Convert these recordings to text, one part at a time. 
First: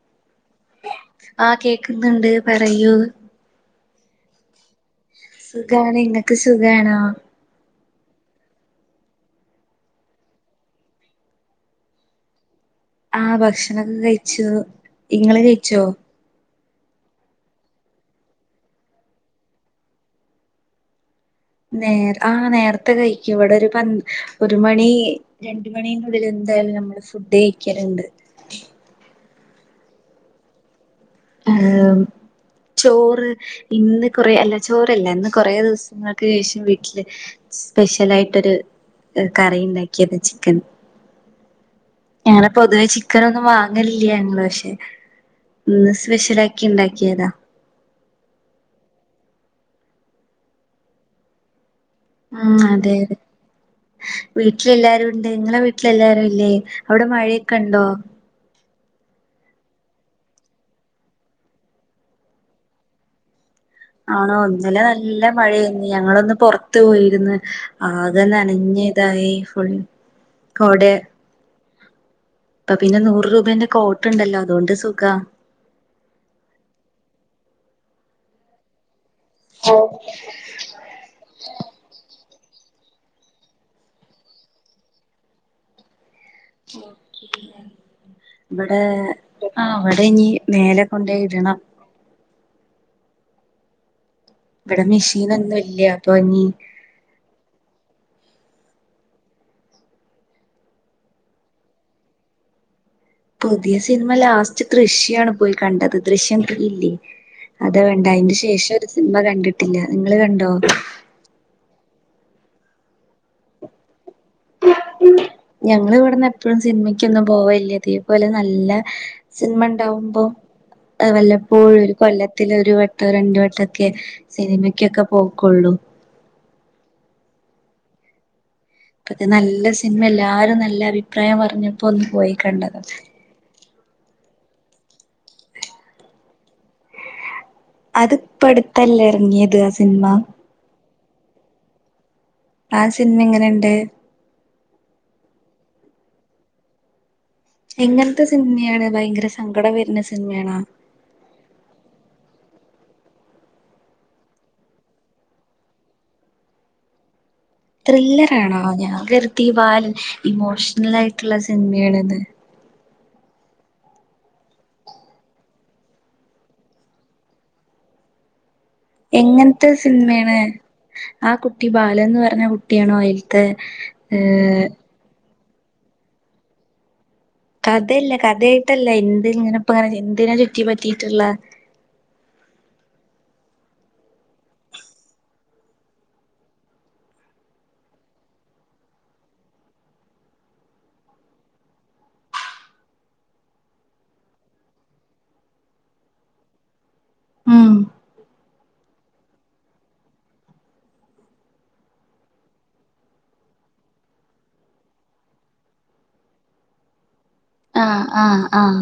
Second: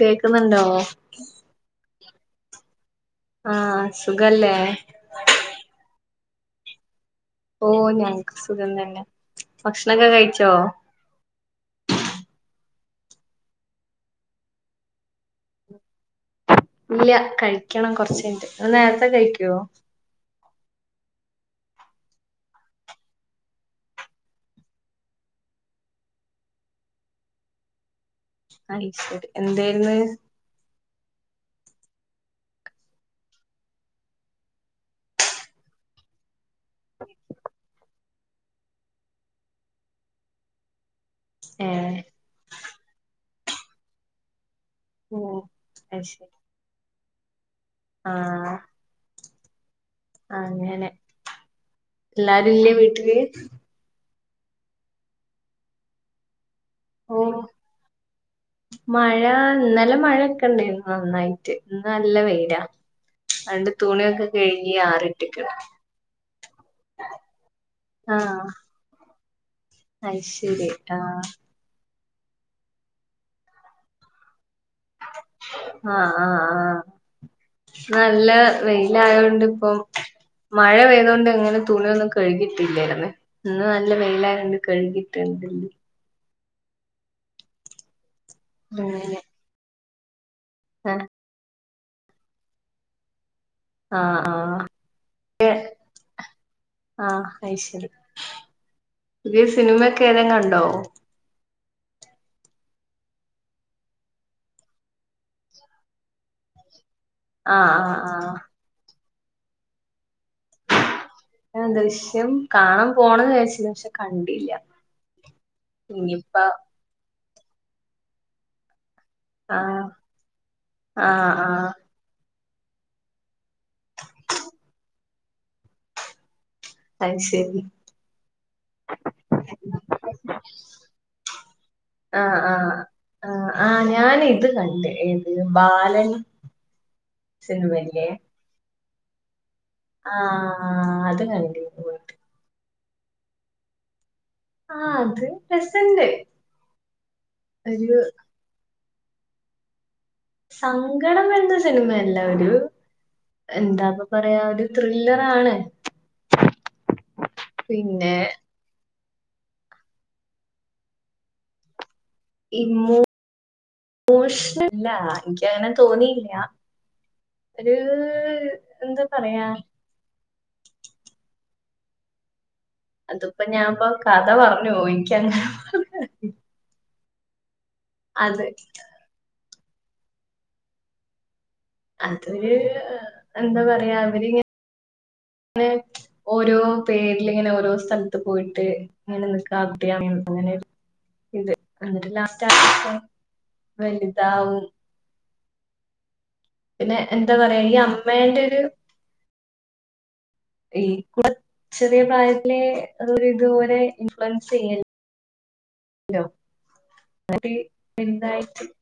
കേക്കുന്നുണ്ടോ ആഹ് കേക്കുന്നുണ്ട് പറയൂ ആഹ് സുഖല്ലേ സുഖാണ് നിങ്ങക്ക് സുഖാണോ. ഓഹ് ഞങ്ങക്ക് സുഖം തന്നെ ഭക്ഷണക്കെ കഴിച്ചോ. ആഹ് ഭക്ഷണക്കെ കഴിച്ചു ഇങ്ങള് കഴിച്ചോ. ഇല്ല കഴിക്ക്യണം കൊറച്ച് കഴിഞ്ഞിട്ട് നേര്ത്തെ കഴിക്ക്യോ നേർ ആഹ് നേരത്തെ കഴിക്കും ഇവിടെ ഒരു പ ഒരു മണീ രണ്ട് മണീൻ്റെ ഉള്ളിൽ എന്തായാലും നമ്മള് ഫുഡ്ഡ് കഴിക്കല്ണ്ട്. ഐ ശരി എന്തേര്ന്ന്. അത് ചോറ് ഇന്ന് കുറേ അല്ല ചോറല്ല ഇന്ന് കൊറേ ദിവസങ്ങൾക്ക് ശേഷം വീട്ടില്. സ്പെഷ്യലായിട്ടൊരു കറി ഉണ്ടാക്കിയത് ചിക്കൻ. ഏഹ് ഞാന് പൊതുവേ ചിക്കനൊന്നും വാങ്ങലില്ല ഞങ്ങള് പക്ഷെ. ഓഹ് അത് ശരി ഇടാക്കി ഉണ്ടാക്കിയതാ. ആഹ് അങ്ങനെ. എല്ലാരും ഉം ഇല്ലേ അതെ അതെ വീട്ടില് വീട്ടിലെല്ലാരും ഉണ്ട് നിങ്ങളെ വീട്ടിലെല്ലാരും ഇല്ലേ. അവിടെ ഓ മഴയൊക്കെ ഉണ്ടോ. മഴ ഇന്നലെ മഴൊക്കെ ഉണ്ടായിരുന്നു നന്നായിട്ട് ഇന്ന് നല്ല വെയിലാ രണ്ട് തൂൺ ആണോ ഇന്നലെ നല്ല മഴേന്ന് ഞങ്ങളൊന്ന് പൊറത്ത് പോയിര്ന്ന് ആകെ നനഞ്ഞ് ദായി ഫുള്ള്. അത് ശരി ആഹ് പ്പൊ പിന്നെ നൂറ് രൂപേന്റെ കോട്ട്ണ്ടല്ലോ അതുകൊണ്ട് സുഖാ ആഹ് ആഹ് ആഹ് നല്ല വെയിലായോണ്ട് ഇപ്പം മഴ പെയ്തോണ്ട് എങ്ങനെ തുണിയൊന്നും കഴുകിട്ടില്ലേർന്ന് ഇന്ന് നല്ല വെയിലായോണ്ട് കഴുകിട്ടിണ്ട്ന്ന് നോക്കിയില്ലാർന്നു ഇവിടെ അങ്ങനെ ആഹ് വ്ടെ ഇനി മേലെ ആഹ് കൊണ്ടോയി ഇടണം. ആഹ് ആഹ് ഇവടെ മിഷീനൊന്നും ഇല്ല അപ്പൊ ഇനി ആഹ് അയ് ശരി പുതിയ സിനിമയൊക്കെ ഏതേം കണ്ടോ പുതിയ സിനിമ ലാസ്റ്റ് ദൃശ്യാണ് പോയി കണ്ടത് ദൃശ്യം ത്രീ ഇല്ലേ ആഹ് അതാ കണ്ടേ ആഹ് ആഹ് അയിന് ശേഷം ഒരു സിനിമ കണ്ടിട്ടില്ല നിങ്ങള് കണ്ടോ ആഹ് ദൃശ്യം കാണാൻ പോണംന്ന് വിചാരിച്ചീന്ന് പക്ഷെ കണ്ടില്ല ഞങ്ങളിവിടന്ന് ഇനിയിപ്പ എപ്പോഴും സിനിമക്കൊന്നും പോവലില്ല ഇതേപോലെ നല്ല സിനിമ ആഹ് ഉണ്ടാവുമ്പോ ആഹ് വല്ലപ്പോഴും കൊല്ലത്തിലൊരു വട്ടോ രണ്ട് വട്ടൊക്കെ സിനിമക്കൊക്കെ പോക്കൊള്ളൂ അയ് ശരി അപ്പ ഇത് നല്ല സിനിമ എല്ലാരും നല്ല അഭിപ്രായം പറഞ്ഞപ്പോ ഒന്ന് പോയി ആഹ് ആഹ് കണ്ടതാ ആഹ് ആഹ് ഞാൻ ഇത് കണ്ട് ഏത് ബാലൻ സിനിമേണ്ലെ ഇപ്പടുത്തല്ലെ എറങ്ങിയത് ആഹ് ആഹ് അത് കണ്ട് ആഹ് സിനിമ എങ്ങനെണ്ട് ആഹ് അത് രസണ്ട് ഒരു എങ്ങനത്തെ സിനിമയാണ് ഭയങ്കര സങ്കടം വരുന്ന സി സങ്കടം വരുന്ന സിനിമയല്ല ഒരു എന്താപ്പൊ പറയാ ഒരു ത്രില്ലറാണ് [inaudible] പിന്നെ ത്രില്ലറാണോ ഞാൻ കരുതി ബാലൻ ഇമോഷണലായിട്ടുള്ള സിനിമയാണെന്ന് ഇമോഷണലല്ല എനിക്ക് അങ്ങനെ തോന്നിയില്ല ഒര് എങ്ങൻത്തെ സിനിമേണ് ആ കുട്ടി ബാലൻന്ന് പറഞ്ഞ കു ട്ടിയണോ അയിൽത്തെ ഏഹ് ഓഹ് ഇൻക്ക് കഥയല്ല അത് കഥായിട്ടല്ല എന്ത് ഇങ്ങനെ ഇപ്പ എന്തിന ചുറ്റി പറ്റിയിട്ടുള്ള അതൊരു എന്താ പറയാ അവരിങ്ങന [unintelligible] ഓരോ പേരിലിങ്ങനെ ഓരോ സ്ഥലത്ത് പോയിട്ട് ഇങ്ങനെ നിക്കാ ആ കുട്ടി അങ്ങനെ ഇത് എന്നിട്ട് ലാസ്റ്റ് അവൻ വലുതാവും [inaudible] പിന്നെ എന്താ പറയാ ഉം ഈ അമ്മേന്റെ ഒരു ഈ കൊച്ച് ചെറിയ പ്രായത്തിലെ ഇതുപോലെ ഇൻഫ്ലുവൻസ് ചെയ്യ്ണത് ലൊ അന്നിട്ട് ആഹ് ആഹ് വലുതായിട്ട് ആഹ്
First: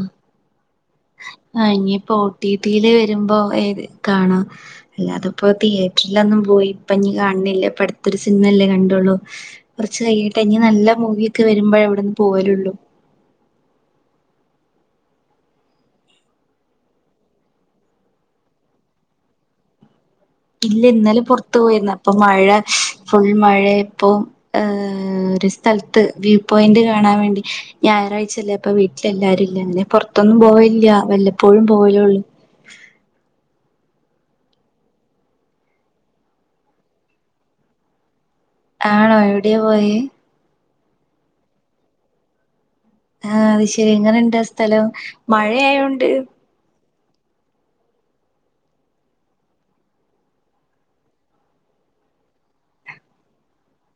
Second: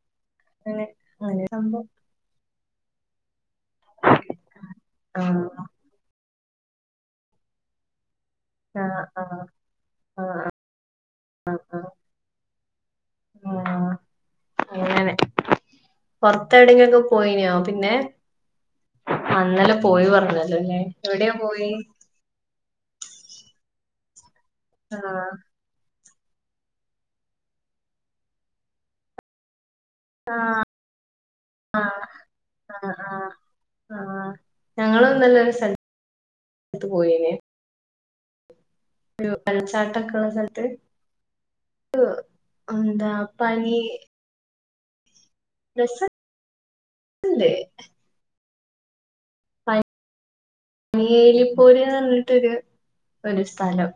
അങ്ങനെ അങ്ങനെ സംഭവം ടീവില് വരുമ്പോ കാണ ആഹ് അല്ലാതിപ്പോ തിയേ റ്ററിലൊന്നും പോയി ഇപ്പഞ്ഞി കാണിണില്ല ഇപ്പടു ത്തൊരു സിനിമയല്ലേ ആഹ് കണ്ടുള്ളൂ ആഹ് കൊറച്ച് കയ്യട്ടെ ആഹ് ഇഞ്ഞി നല്ല മൂവിയൊക്കെ വരുമ്പോഴെ ഇവിടെന്ന് പോവലുള്ളു ആഹ് ആഹ് അങ്ങനെ പൊറത്തെവിടെങ്കിലൊക്കെ പോയിനോ പിന്നെ? ആഹ് ഇന്നലെ പോയി പർഞ്ഞേ ഇല്ല ഇന്നലെ പൊറത്തു പോയിര്ന്ന് അപ്പൊ മഴ ഫുൾ മഴയായപ്പോ ആഹ് സ്ഥലത്ത് വ്യൂ പോയന്റ് കാണാൻ വേണ്ടി ഞായറാഴ്ച്ചല്ലേ അപ്പ വീട്ടിലെല്ലാരു [unintelligible] പൊർ എപ്പളും പോവലില്ലാ വല്ലപ്പോഴും ആഹ് പോവലൊള്ളു. ആഹ് ആഹ് ആഹ് ഞങ്ങള്ന്നലൊരു സ്ഥലത്ത് പോയിനി. ആണോ വ്യൂ എവിടെയാ പോയേ വെള്ളച്ചാട്ടൊക്കെള്ള സ്ഥലത്ത് ഹ് ആഹ് വിഷയങ്ങളുണ്ട് ആഹ് സ്ഥലം മഴയായോണ്ട് [unintelligible] വേലിപ്പോര്ന്ന് പറഞ്ഞിട്ടൊരു ഒരു സ്ഥലം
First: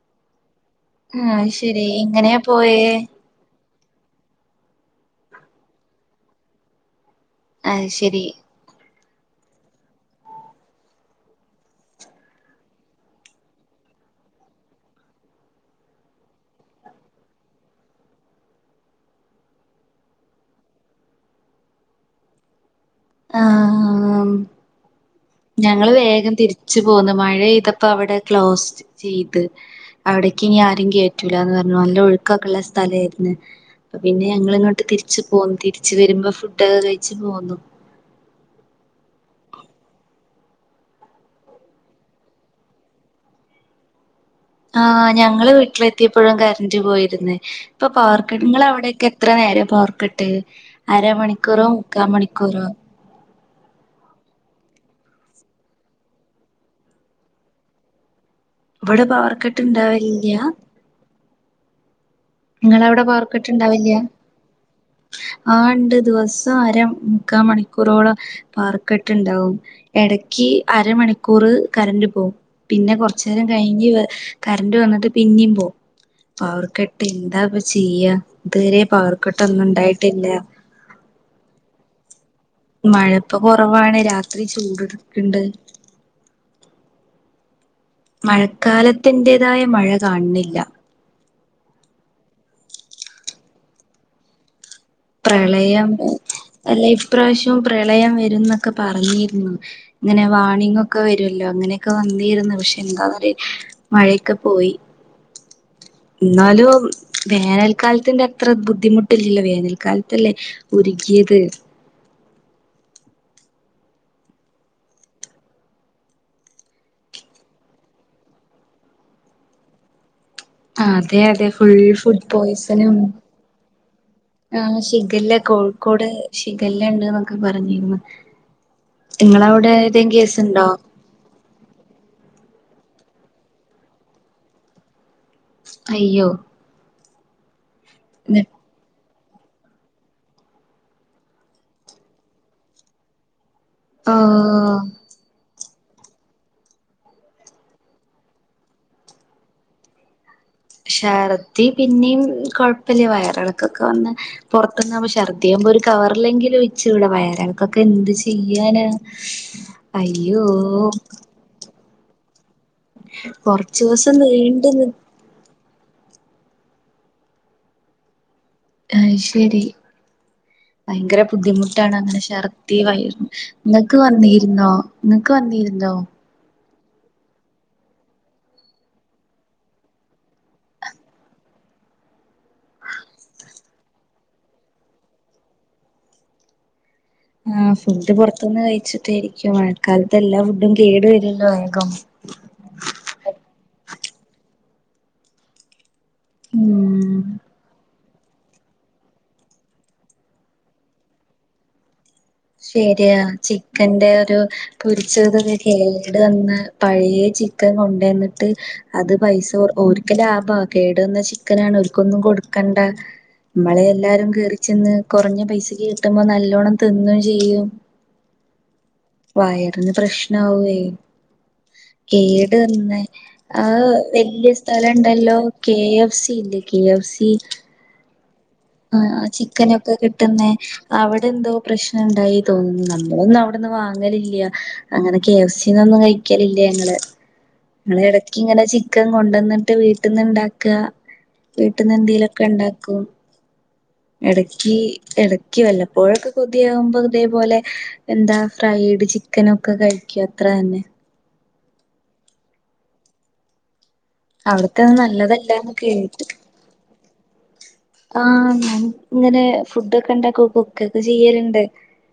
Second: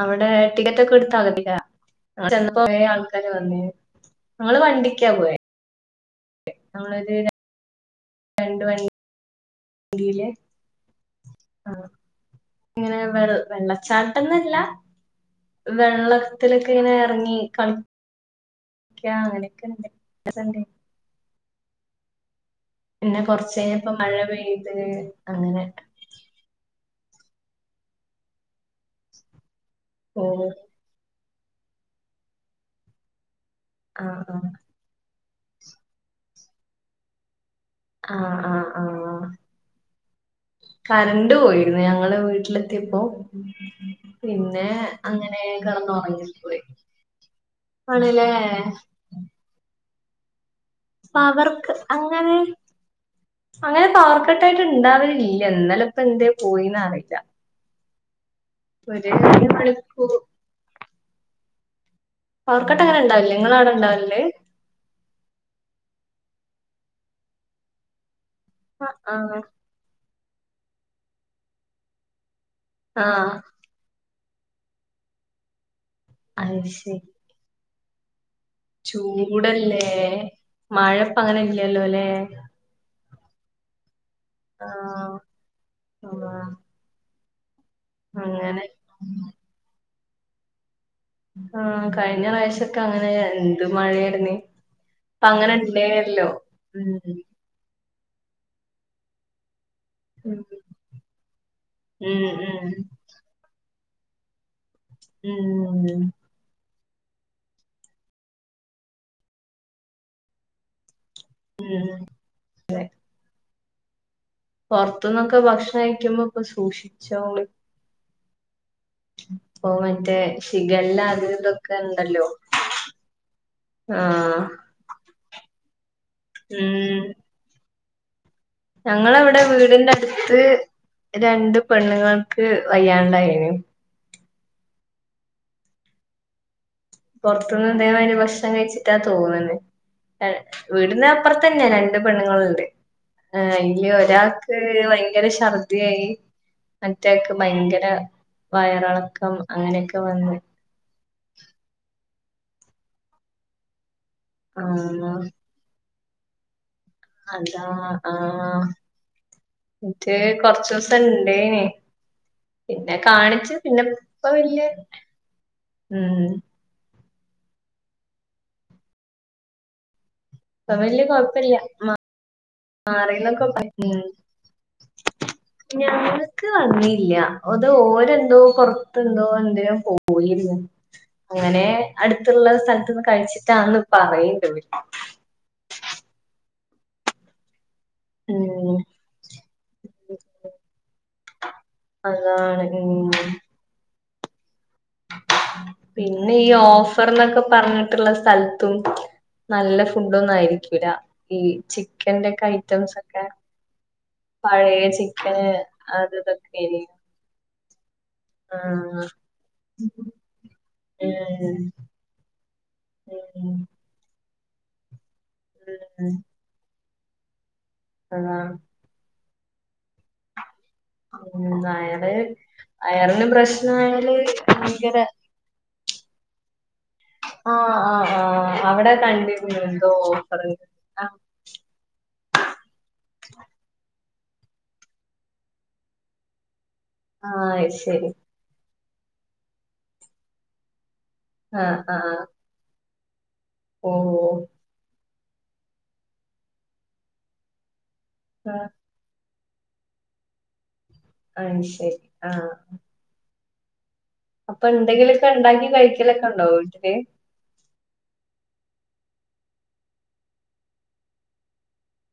അവടെ ആഹ് [unintelligible] ശരി എങ്ങനെയാ പോയേ ഞങ്ങള് വണ്ടിക്കാ പോയേ. ആര്? അഹ് ശരി രണ്ട് വള്ളി [unintelligible] ആഹ് ഇങ്ങനെ വെൾ വെള്ളച്ചാട്ടന്നല്ല വെള്ളത്തിലൊക്കെ ഇങ്ങനെ എറങ്ങി കൾ ക്കാ അങ്ങനെയൊക്കെണ്ട് [unintelligible] പിന്നെ കൊർച്ച് കഴിഞ്ഞപ്പം മഴ ആഹ് പെയ്ത് അങ്ങനെക്കെ. ഞങ്ങള് വേഗം തിരിച്ചു പോന്ന് മഴയ്തപ്പോ അവടെ ക്ലോസ്റ്റ് ചെയ്ത് അവിടേക്ക് പോന്നു ഇനി ആ ത്തിങ്കി കേറ്റുലാന്ന് പർഞ്ഞ് നല്ല ഒഴുക്കൊക്കെള്ള സ്ഥലായിരുന്ന് അപ്പ ആഹ് പിന്നെ ആഹ് ഞങ്ങള് ഇങ്ങോ ട്ട് തിരിച്ച് പോന്നു തിരിച്ചു വരുമ്പോ ഫുഡക്കെ കഴിച്ചു പോന്നു. ആഹ് ആഹ് ആഹ് ആഹ് കറണ്ട് പോയിരുന്നു ഞങ്ങള് വീട്ടിലെത്തിയപ്പോ. പിന്നെ ആഹ് അങ്ങനെ ഞങ്ങള് വീട്ടിലെത്തിയപ്പോഴും കെടന്നുറങ്ങിപ്പോയി കറന്റ് പോയിരുന്ന് ഇപ്പോ പവർ ആണ്ല്ലേ കട്ട് ഇങ്ങളെ അവിടൊക്കെ എത്ര നേരം പവർക്കെട്ട് അരമണിക്കൂറോ പവർക്ക് മുക്കാ അങ്ങനെ മണിക്കൂറോ? അങ്ങനെ പവർ കട്ടായിട്ട് ഇണ്ടാവലില്ല ഇന്നലെ ഇപ്പ എന്തേ പോയിന്ന് അറിയില്ല. ഇവടെ ഒരു പവർ ഒരു കട്ട് മണിക്കൂർ ഇണ്ടാവലില്ല. പവർക്കട്ട് ഇങ്ങളെ അങ്ങനെ അവടെ ഇണ്ടാവില്ലേ പവർക്കെട്ട് നിങ്ങള അവിടെ ഇണ്ടാവേല്യ? ഇണ്ടാവലില്ലേ ആഹ് ഇണ്ട് ദിവസം അര മുക്കാ മണിക്കൂറോളം ആഹ് പവർക്കെട്ട്ണ്ടാവും. എടക്കി അരമണിക്കൂറ് കറന്റ് പോകും പിന്നെ ആഹ് ആഹ് കൊർച്ചേരം കഴിഞ്ഞ് വേ കറന്റ് വന്ന്ട്ട് പിന്നിം പോവും അത് ശരി പവർക്കട്ട് എന്താ ഇപ്പ ചെയ്യാ. ഇതുവരെ പവർക്കെട്ടൊന്നും ഉണ്ടായിട്ടില്ല. മഴപ്പം അങ്ങനെ ഇല്ലല്ലോല്ലെ? മഴപ്പം കൊറവാണ് രാ ആഹ് [unintelligible] അങ്ങനെ മഴക്കാലത്തിന്റേതായ മഴ കാണുന്നില്ല. ആഹ് കഴിഞ്ഞ പ്രാവശ്യക്കെ അങ്ങനെ എന്ത് മഴയായിരുന്നേ. ഇപ്പ അങ്ങനെ പ്രളയം ഇല്ലേല്ലോ അല്ല ഉം ഇപ്രാവശ്യവും പ്രളയം വരുന്നൊക്കെ പറഞ്ഞിരുന്നു. ഇങ്ങനെ ഉം വാണിങ്ങൊക്കെ വരുല്ലോ അങ്ങനെയക്കെ ഉം വന്നിരുന്നു ഉം പക്ഷെ എന്താ [unintelligible] മഴക്കെ പോയി. ഉം ഉം ഇന്നാലും വേനൽക്കാലത്തിന്റെ അത്ര ബുദ്ധിമുട്ടില്ലല്ലോ വേനൽക്കാലത്തല്ലേ ഉരുകിയത് ഉം പോറത്തുന്നൊക്കെ ഭക്ഷണം കയ്ക്കുമ്പോ ഒക്കെ സൂക്ഷിച്ചോളിം ഇപ്പോ മറ്റെ അതെ അതെ ഫുൾ ഫുഡ് പോയ്സണും ആഹ് ആ ശിഖല്ല കോഴിക്കോട് ശിഗല്ല ഉം ണ്ട്ന്നൊക്കെ പറഞ്ഞിന്നു ഞങ്ങളവിടെ ഇങ്ങളവടെ വീടിന്റെ ഏതേം അടുത്ത് കേസ്ണ്ടോ രണ്ട് പെണ്ണ്ങ്ങൾക്ക് വയ്യാണ്ടായിന് അയ്യോ പോറത്ത്ന്ന് ഇതേമാതിരി ഭക്ഷണം കയ്ച്ച് പറ്റ തോന്ന്ണ് വീടിനാപ്പോറത്തന്നെ രണ്ട് പെണ്ണ്ങ്ങള്ണ്ട് ആ അയ്ല് ഒരാക്ക് ഓ ഭയങ്കര ശർദിയായി മറ്റാക്ക് ഭയങ്കര വയറളക്കം അങ്ങനെയൊക്കെ വന്ന് ശർദി പിന്നിം കൊഴപ്പല്ല വയറളക്കൊക്കെ വന്നാ പോറത്തേറങ്ങ [unintelligible] ആഹ് ശർദി ദിയാവുമ്പോ ഒരു കവറില്ലെങ്കിലു ച്ചുടെ അതാ വയരൾക്കൊക്കെ എന്ത് ആഹ് ചെയ്യാനാ മറ്റേ അയ്യോ കൊറച്ച് ദിവസം ഇണ്ടേനി പിന്നെ കാണിച്ച് കൊറച്ച് പിന്നെ ദിവസം ഇപ്പ വല്ല്യ നീണ്ട് നി ഉം അയ്ശെരി ഇപ്പം വല്യ ഭയങ്കര കൊഴപ്പല്ല ബുദ്ധിമുട്ടാണ് അങ്ങനെ ശർ ദിവായിര്ന്നു മാറിന്നൊക്കെ പറ നിങ്ങക്ക് വന്നിര്ന്നോ നിങ്ങക്ക് വന്നിര്ന്നോ ക്ക് വന്നില്ല അത് ഓരെന്തോ പോറത്ത് എന്തോ എന്തിനോ പോയിരുന്നു അങ്ങനെ അട്ത്ത്ള്ള സ്ഥലത്തന്ന് കഴിച്ചിട്ടാന്ന് പറയ്ണ്ട് ഇവര് ആഹ ഫുഡ് പോറത്ത്ന്ന് ഉം കഴിച്ചിട്ടായിരിക്കും മഴക്കാലത്ത് എല്ലാ ഫുഡും കേടു വരുല്ലോ വേഗം [unintelligible] പിന്നെ ഈ ഉം ഓഫർലോക്കെ പറഞ്ഞ് ട്ട്ള്ള സ്ഥലത്തും നല്ല ഫുഡ് ഒന്നും ആയിരിക്കില്ല ഈ ചിക്കൻ്റെ ശരിയാ ചിക്കന്റെ ഒരു പഴയ ചിക്കന് പൊരിച്ചതൊക്കെ അത് കേട് വന്ന ഇതൊക്കെനി പഴേ ചി ക്കൻ കൊണ്ട് വന്നിട്ട് ആഹ് അത് പൈസ ഓര്ക്ക് ലാഭാ കേട് വന്ന ഉം ചിക്കനാ ഓൽക്കൊന്നും കൊടു കണ്ട ഉം മ്മളെ എല്ലാരും കേറിച്ചെന്ന് കോറഞ്ഞ പൈസക്ക് ഉം കിട്ടുമ്പോ നല്ലോണം തിന്നു ചെയ്യും ആ വയറിന് പ്രശ്ന ആവേയ് ഉം അയറ് കേട് വന്നെ അയറിന് അഹ് പ്രശ്നായാല് വല്ല്യ സ്ഥലം ഭയങ്കര ണ്ടല്ലോ കെ എഫ് സി ഇല്ലേ കെ എഫ് സി ആ ആ ആഹ് അവടെ കണ്ടിരുന്നു എന്തോ ഓഫറ് ആഹ് അവടെ എന്തോ പ്രശ്നംണ്ടായി തോന്നുന്നു നമ്മളൊന്നും അവടെന്ന് വാങ്ങലില്ല അങ്ങനെ കെ എഫ് സിന്നൊന്നും കയ്ക്കലില്ല ഞങ്ങള് ആഹ് അത് ഞങ്ങള് ശരി എട ക്ക് ഇങ്ങനെ ചിക്കൻ കൊണ്ടാന്ന്ട്ട് വീട്ടിന്ന് ഇണ്ടാക്ക ആഹ് വീട്ടിന്ന് ആഹ് എന്തേലൊക്കെ ണ്ടാക്കും ഓഹ് എടക്കി എടക്കി വല്ലപ്പോഴൊക്കെ കൊതിയാകുമ്പോ ഇതേപോലെ എന്താ ആഹ് ഫ്രൈഡ് ചിക്കന് ഒക്കെ കയ്ക്കും അത്രന്നെ ആയ് ശരി ആ അവ്ടത്തെ എന്തെങ്കിലൊക്കെ ഇണ്ടാക്കി നല്ലതല്ലാന്ന് കഴിക്കലൊക്കെ കേട്ട് ഉണ്ടോ വീട്ടില് ആഹ് ഞാൻ ഇങ്ങനെ ഫുഡൊക്കെ ഇണ്ടാക്കും കുക്ക് ഒക്കെ ചെയ്യല്ണ്ട്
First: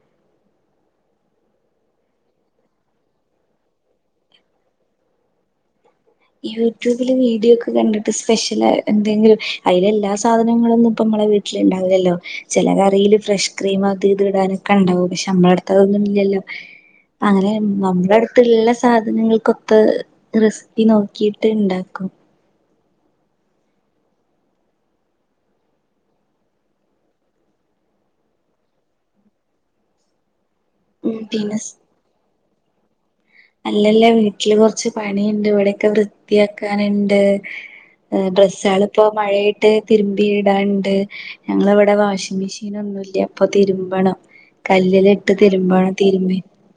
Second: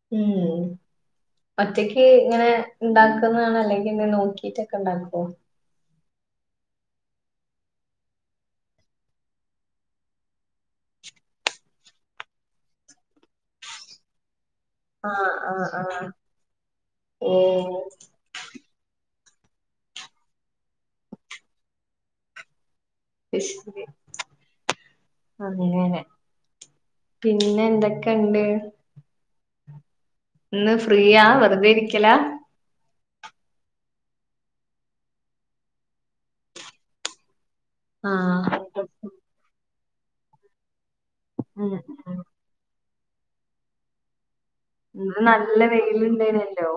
ഉം ഒറ്റക്ക് ഇങ്ങനെ ഇണ്ടാക്കുന്നാണോ അല്ലെങ്കി എന്തിം നോക്കിയിട്ടൊക്കെ ഇണ്ടാക്കോ യൂട്യൂബില് വീഡിയോ ഒക്കെ കണ്ടിട്ട് സ്പെഷ്യൽ എന്തെങ്കിലും അയ്ല് എല്ലാ സാധനങ്ങളൊന്നും ഇപ്പ നമ്മളെ വീട്ട് വട്ടില് ണ്ടാവുല്ലല്ലോ ചേല കറിയില് ഫ്രഷ് ക്രീം അത് ഇത് ഇടാന ഒക്കെ ഇണ്ടാവും പക്ഷെ ആഹ് നമ്മളെ ആഹ് അട്ത്ത് അതൊന്നും ആഹ് ഇല്ല്യല്ലോ അങ്ങനെ ഓഹ് നമ്മളെ അട് ത്ത്ള്ള സാധനങ്ങൾക്കൊത്ത റെസിപ്പി നോക്കിയിട്ട് ഇണ്ടാക്കും അയ്ശെരി പ്പൊ അങ്ങനേണ് പിന്നെ എന്തെക്കെണ്ട് ഇന്ന് ഉം ഫ്രീയാ പിന്നെ വെറുതെ ഇരിക്ക്യലാ അല്ലല്ല വീട്ട്ല് കൊർച്ച് പണിയിണ്ട് ഇവടെയെക്കെ വൃത്തിയാക്കാന്ണ്ട് എഹ് ഡ്രസ്സാള് ആഹ് ഇപ്പൊ മഴായിട്ട് തിര്മ്പി ഇടാൻണ്ട് ഞങ്ങള് ഉം ഇവടെ ഉം വാഷിംഗ് മെഷീ ഷീനൊന്നും ഇല്ല്യ അപ്പൊ തിര്മ്പണം ഇന്ന് നല്ല വെയ്ല് ഇണ്ടേയ്ന്യെല്ലോ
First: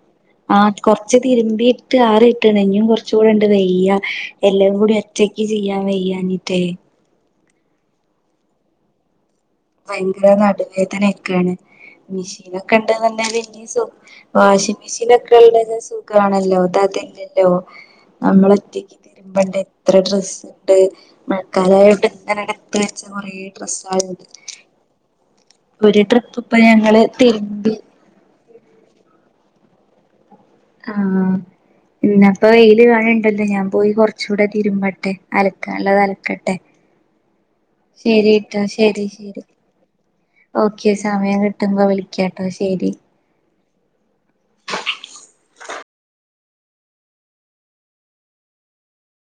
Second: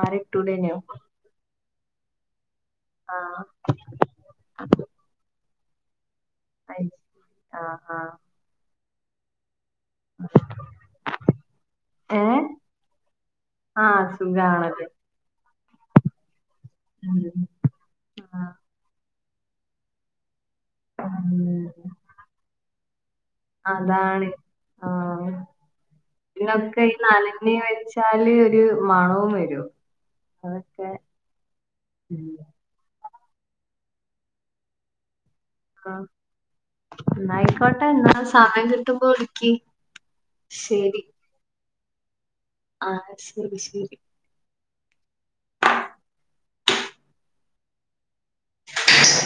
ആറി ഇട്ടൂടേനോ ആഹ് കൊർച്ച് തിര്മ്പി ഇട്ട് ആറി ഇട്ട്ണ് ഇഞ്ഞ്യും കൊർച്ചൂടെ ആഹ് ഇണ്ട് വെയ്യ എല്ലവും കൂടി ഒ റ്റയ്ക്ക് ചെയ്യാൻ വയ്യാഞ്ഞിറ്റേ ഉം ആഹ് ആഹ് ഭയങ്കര നടുവേദനയെക്കേണ് ഏ മിഷീനൊക്കെ ഇണ്ട്ന്ന്ണ്ടെങ്ങെ പിന്നീം സു ആഹ് വാഷിംഗ് സുഖാണല്ലോ മിഷീനൊക്കെ ക്കെള്ളത് സുഖാണല്ലോ ഇത് ഉം അതില്ലല്ലോ ആ, നമ്മള്ഒറ്റയ്ക്ക് തിര്മ്പണ്ടെ എത്ര ഡ്രസ്സ് ഇണ്ട് ഉം മഴക്കാലായ ഇവ്ടെ [unintelligible] ത്ത് വെച്ചത് കൊറേ ഡ്രസ്സാള്ണ്ട് അതാണ് ആഹ് ഒരു ട്രിപ്പ് ഇപ്പൊ പിന്നൊക്കെ ഈ ഞങ്ങള് നനഞ്ഞ് തിരുമ്പി വെച്ചാല് ഒര് മണവും വെരും ആഹ് ആഹ് ഇന്നാപ്പൊ വെയ്ല് കാണ് ണ്ടല്ലോ ഞാൻ പോയി കൊർച്ചൂടെ തിരുമ്പട്ടെ അല ക്കാൻള്ളത് ആഹ് അലക്കട്ടെ എന്നായിക്കോട്ടെ എന്നാ ശരിട്ടോ സമയം ശരി കിട്ടുമ്പോ ശരി വിളിക്ക് ഓക്കെ ശരി സമയം കിട്ടുമ്പൊ വിളി ക്ക്യാ ട്ടോ ശെരി ആഹ് ശെരി ശെരി ഉ